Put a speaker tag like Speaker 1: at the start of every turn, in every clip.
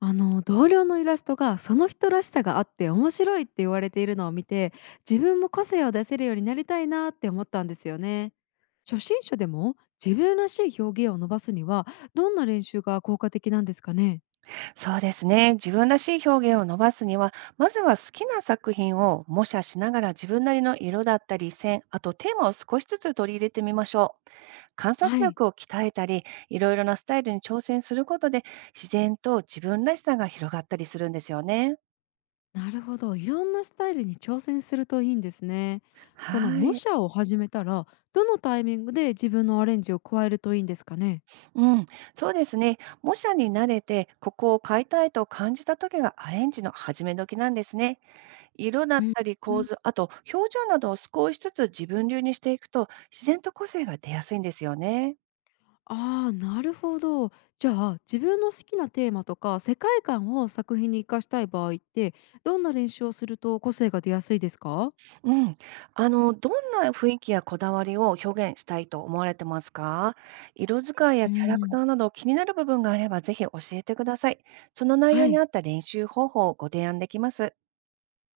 Speaker 1: あの同僚のイラストがその人らしさがあって面白いって言われているのを見て、自分も個性を出せるようになりたいなって思ったんですよね。初心者でも自分らしい表現を伸ばすには、どんな練習が効果的なんですかね？
Speaker 2: そうですね。自分らしい表現を伸ばすには、まずは好きな作品を模写しながら自分なりの色だったり線、あとテーマを少しずつ取り入れてみましょう。観察
Speaker 1: はい。
Speaker 2: 力を鍛えたり、いろいろなスタイルに挑戦することで、自然と自分らしさが広がったりするんですよね。
Speaker 1: なるほど、いろんなスタイルに挑戦するといいんですね。その
Speaker 2: は
Speaker 1: 模
Speaker 2: い。
Speaker 1: 写を始めたら、どのタイミングで自分のアレンジを加えるといいんですかね？
Speaker 2: うん、そうですね。模写に慣れて、ここを変えたいと感じた時がアレンジの始め時なんですね。色だ
Speaker 1: う
Speaker 2: っ
Speaker 1: ん。
Speaker 2: たり構図、あと表情などを少しずつ自分流にしていくと、自然と個性が出やすいんですよね。
Speaker 1: ああ、なるほど。じゃあ、自分の好きなテーマとか世界観を作品に生かしたい場合って、どんな練習をすると個性が出やすいですか？
Speaker 2: うん。どんな雰囲気やこだわりを表現したいと思われてますか。色使いや
Speaker 1: う
Speaker 2: キャラク
Speaker 1: ん。
Speaker 2: ターなど気になる部分があればぜひ教えてください。その内容
Speaker 1: は
Speaker 2: に
Speaker 1: い。
Speaker 2: 合った練習方法をご提案できます。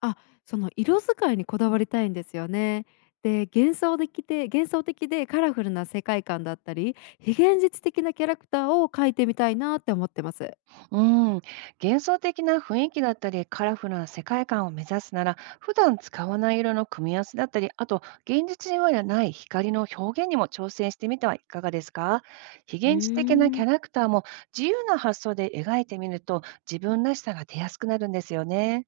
Speaker 1: あ、その色使いにこだわりたいんですよね。で、幻想的でカラフルな世界観だったり、非現実的なキャラクターを描いてみたいなって思ってます。
Speaker 2: うん、幻想的な雰囲気だったり、カラフルな世界観を目指すなら、普段使わない色の組み合わせだったり、あと現実にはない光の表現にも挑戦してみてはいかがですか。非
Speaker 1: う
Speaker 2: 現実的な
Speaker 1: ー
Speaker 2: キャ
Speaker 1: ん。
Speaker 2: ラクターも自由な発想で描いてみると、自分らしさが出やすくなるんですよね。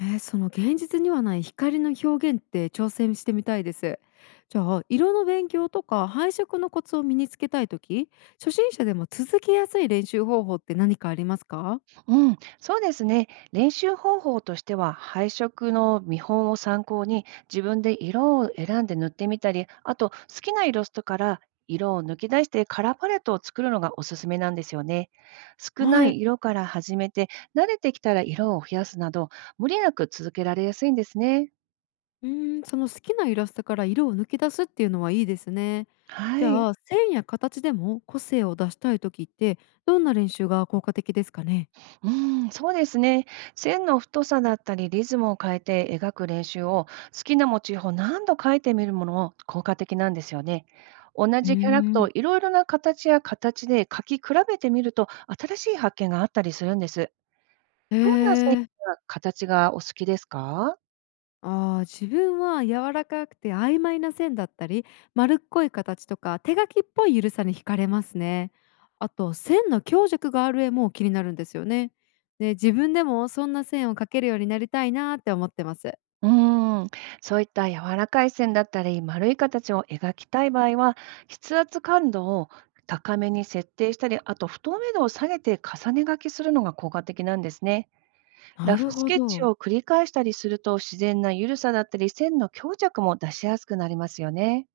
Speaker 1: その現実にはない光の表現って挑戦してみたいです。じゃあ、色の勉強とか配色のコツを身につけたいとき、初心者でも続けやすい練習方法って何かありますか？
Speaker 2: うん、そうですね。練習方法としては、配色の見本を参考に、自分で色を選んで塗ってみたり、あと好きなイラストから色を抜き出してカラーパレットを作るのがおすすめなんですよね。少な
Speaker 1: は
Speaker 2: い
Speaker 1: い。
Speaker 2: 色から始めて、慣れてきたら色を増やすなど、無理なく続けられやすいんですね。
Speaker 1: うーん、その好きなイラストから色を抜き出すっていうのはいいですね。じ
Speaker 2: はい。
Speaker 1: ゃあ、線や形でも個性を出したいときって、どんな練習が効果的ですかね？
Speaker 2: うーん、そうですね。線の太さだったり、リズムを変えて描く練習を、好きなモチーフを何度描いてみるものも効果的なんですよね。同
Speaker 1: うー
Speaker 2: じキャラクターを
Speaker 1: ん。
Speaker 2: いろいろな形や形で描き比べてみると、新しい発見があったりするんです。
Speaker 1: え
Speaker 2: どんな線
Speaker 1: ー
Speaker 2: や形がお好きですか？
Speaker 1: ああ、自分は柔らかくて曖昧な線だったり、丸っこい形とか手書きっぽいゆるさに惹かれますね。あと、線の強弱がある絵も気になるんですよね。で、自分でもそんな線を描けるようになりたいなーって思ってます。
Speaker 2: うーん、そういった柔らかい線だったり、丸い形を描きたい場合は、筆圧感度を高めに設定したり、あと不透明度を下げて重ね書きするのが効果的なんですね。ラ
Speaker 1: な
Speaker 2: フ
Speaker 1: る
Speaker 2: ス
Speaker 1: ほ
Speaker 2: ケッチ
Speaker 1: ど。
Speaker 2: を繰り返したりすると、自然な緩さだったり、線の強弱も出しやすくなりますよね。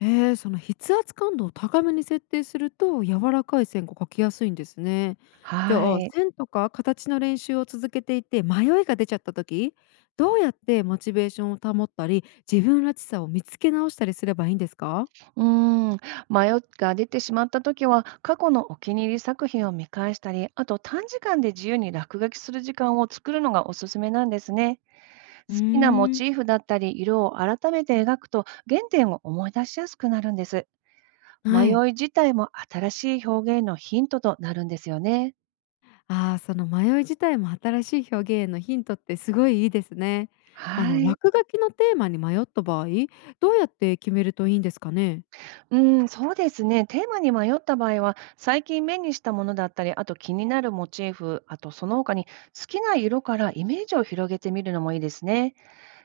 Speaker 1: ええ、その筆圧感度を高めに設定すると柔らかい線が描きやすいんですね。じ
Speaker 2: は
Speaker 1: ゃあ、
Speaker 2: い。
Speaker 1: 線とか形の練習を続けていて迷いが出ちゃった時、どうやってモチベーションを保ったり自分らしさを見つけ直したりすればいいんですか？
Speaker 2: うーん、迷いが出てしまった時は、過去のお気に入り作品を見返したり、あと短時間で自由に落書きする時間を作るのがおすすめなんですね。
Speaker 1: うー
Speaker 2: 好きなモ
Speaker 1: ん。
Speaker 2: チーフだったり色を改めて描くと原点を思い出しやすくなるんです。
Speaker 1: は
Speaker 2: 迷い
Speaker 1: い。
Speaker 2: 自体も新しい表現のヒントとなるんですよね。
Speaker 1: ああ、その迷い自体も新しい表現へのヒントってすごいいいですね。あ
Speaker 2: は
Speaker 1: の
Speaker 2: い。
Speaker 1: 落書きのテーマに迷った場合、どうやって決めるといいんですかね？
Speaker 2: うん、そうですね。テーマに迷った場合は、最近目にしたものだったり、あと気になるモチーフ、あとその他に好きな色からイメージを広げてみるのもいいですね。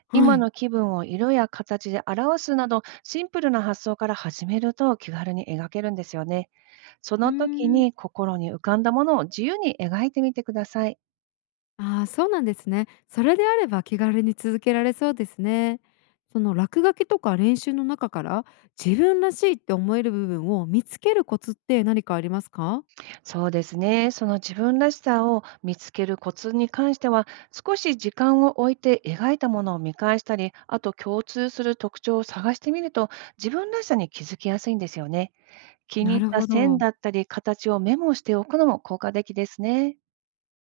Speaker 1: は
Speaker 2: 今
Speaker 1: い。
Speaker 2: の気分を色や形で表すなど、シンプルな発想から始めると気軽に描けるんですよね。そ
Speaker 1: うー
Speaker 2: の時
Speaker 1: ん。
Speaker 2: に心に浮かんだものを自由に描いてみてください。
Speaker 1: ああ、そうなんですね。それであれば気軽に続けられそうですね。その落書きとか練習の中から、自分らしいって思える部分を見つけるコツって何かありますか？
Speaker 2: そうですね。その自分らしさを見つけるコツに関しては、少し時間を置いて描いたものを見返したり、あと共通する特徴を探してみると、自分らしさに気づきやすいんですよね。気に
Speaker 1: な
Speaker 2: 入っ
Speaker 1: る
Speaker 2: た
Speaker 1: ほ
Speaker 2: 線
Speaker 1: ど。
Speaker 2: だったり形をメモしておくのも効果的ですね。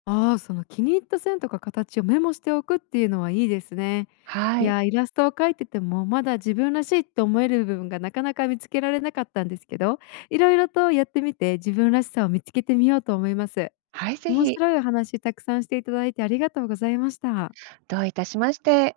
Speaker 1: ああ、その気に入った線とか形をメモしておくっていうのはいいですね。
Speaker 2: は
Speaker 1: い
Speaker 2: い。
Speaker 1: やー、イラストを描いててもまだ自分らしいって思える部分がなかなか見つけられなかったんですけど、いろいろとやってみて自分らしさを見つけてみようと思います。
Speaker 2: はい、ぜ
Speaker 1: 面
Speaker 2: ひ。
Speaker 1: 白いお話たくさんしていただいてありがとうございました。
Speaker 2: どういたしまして。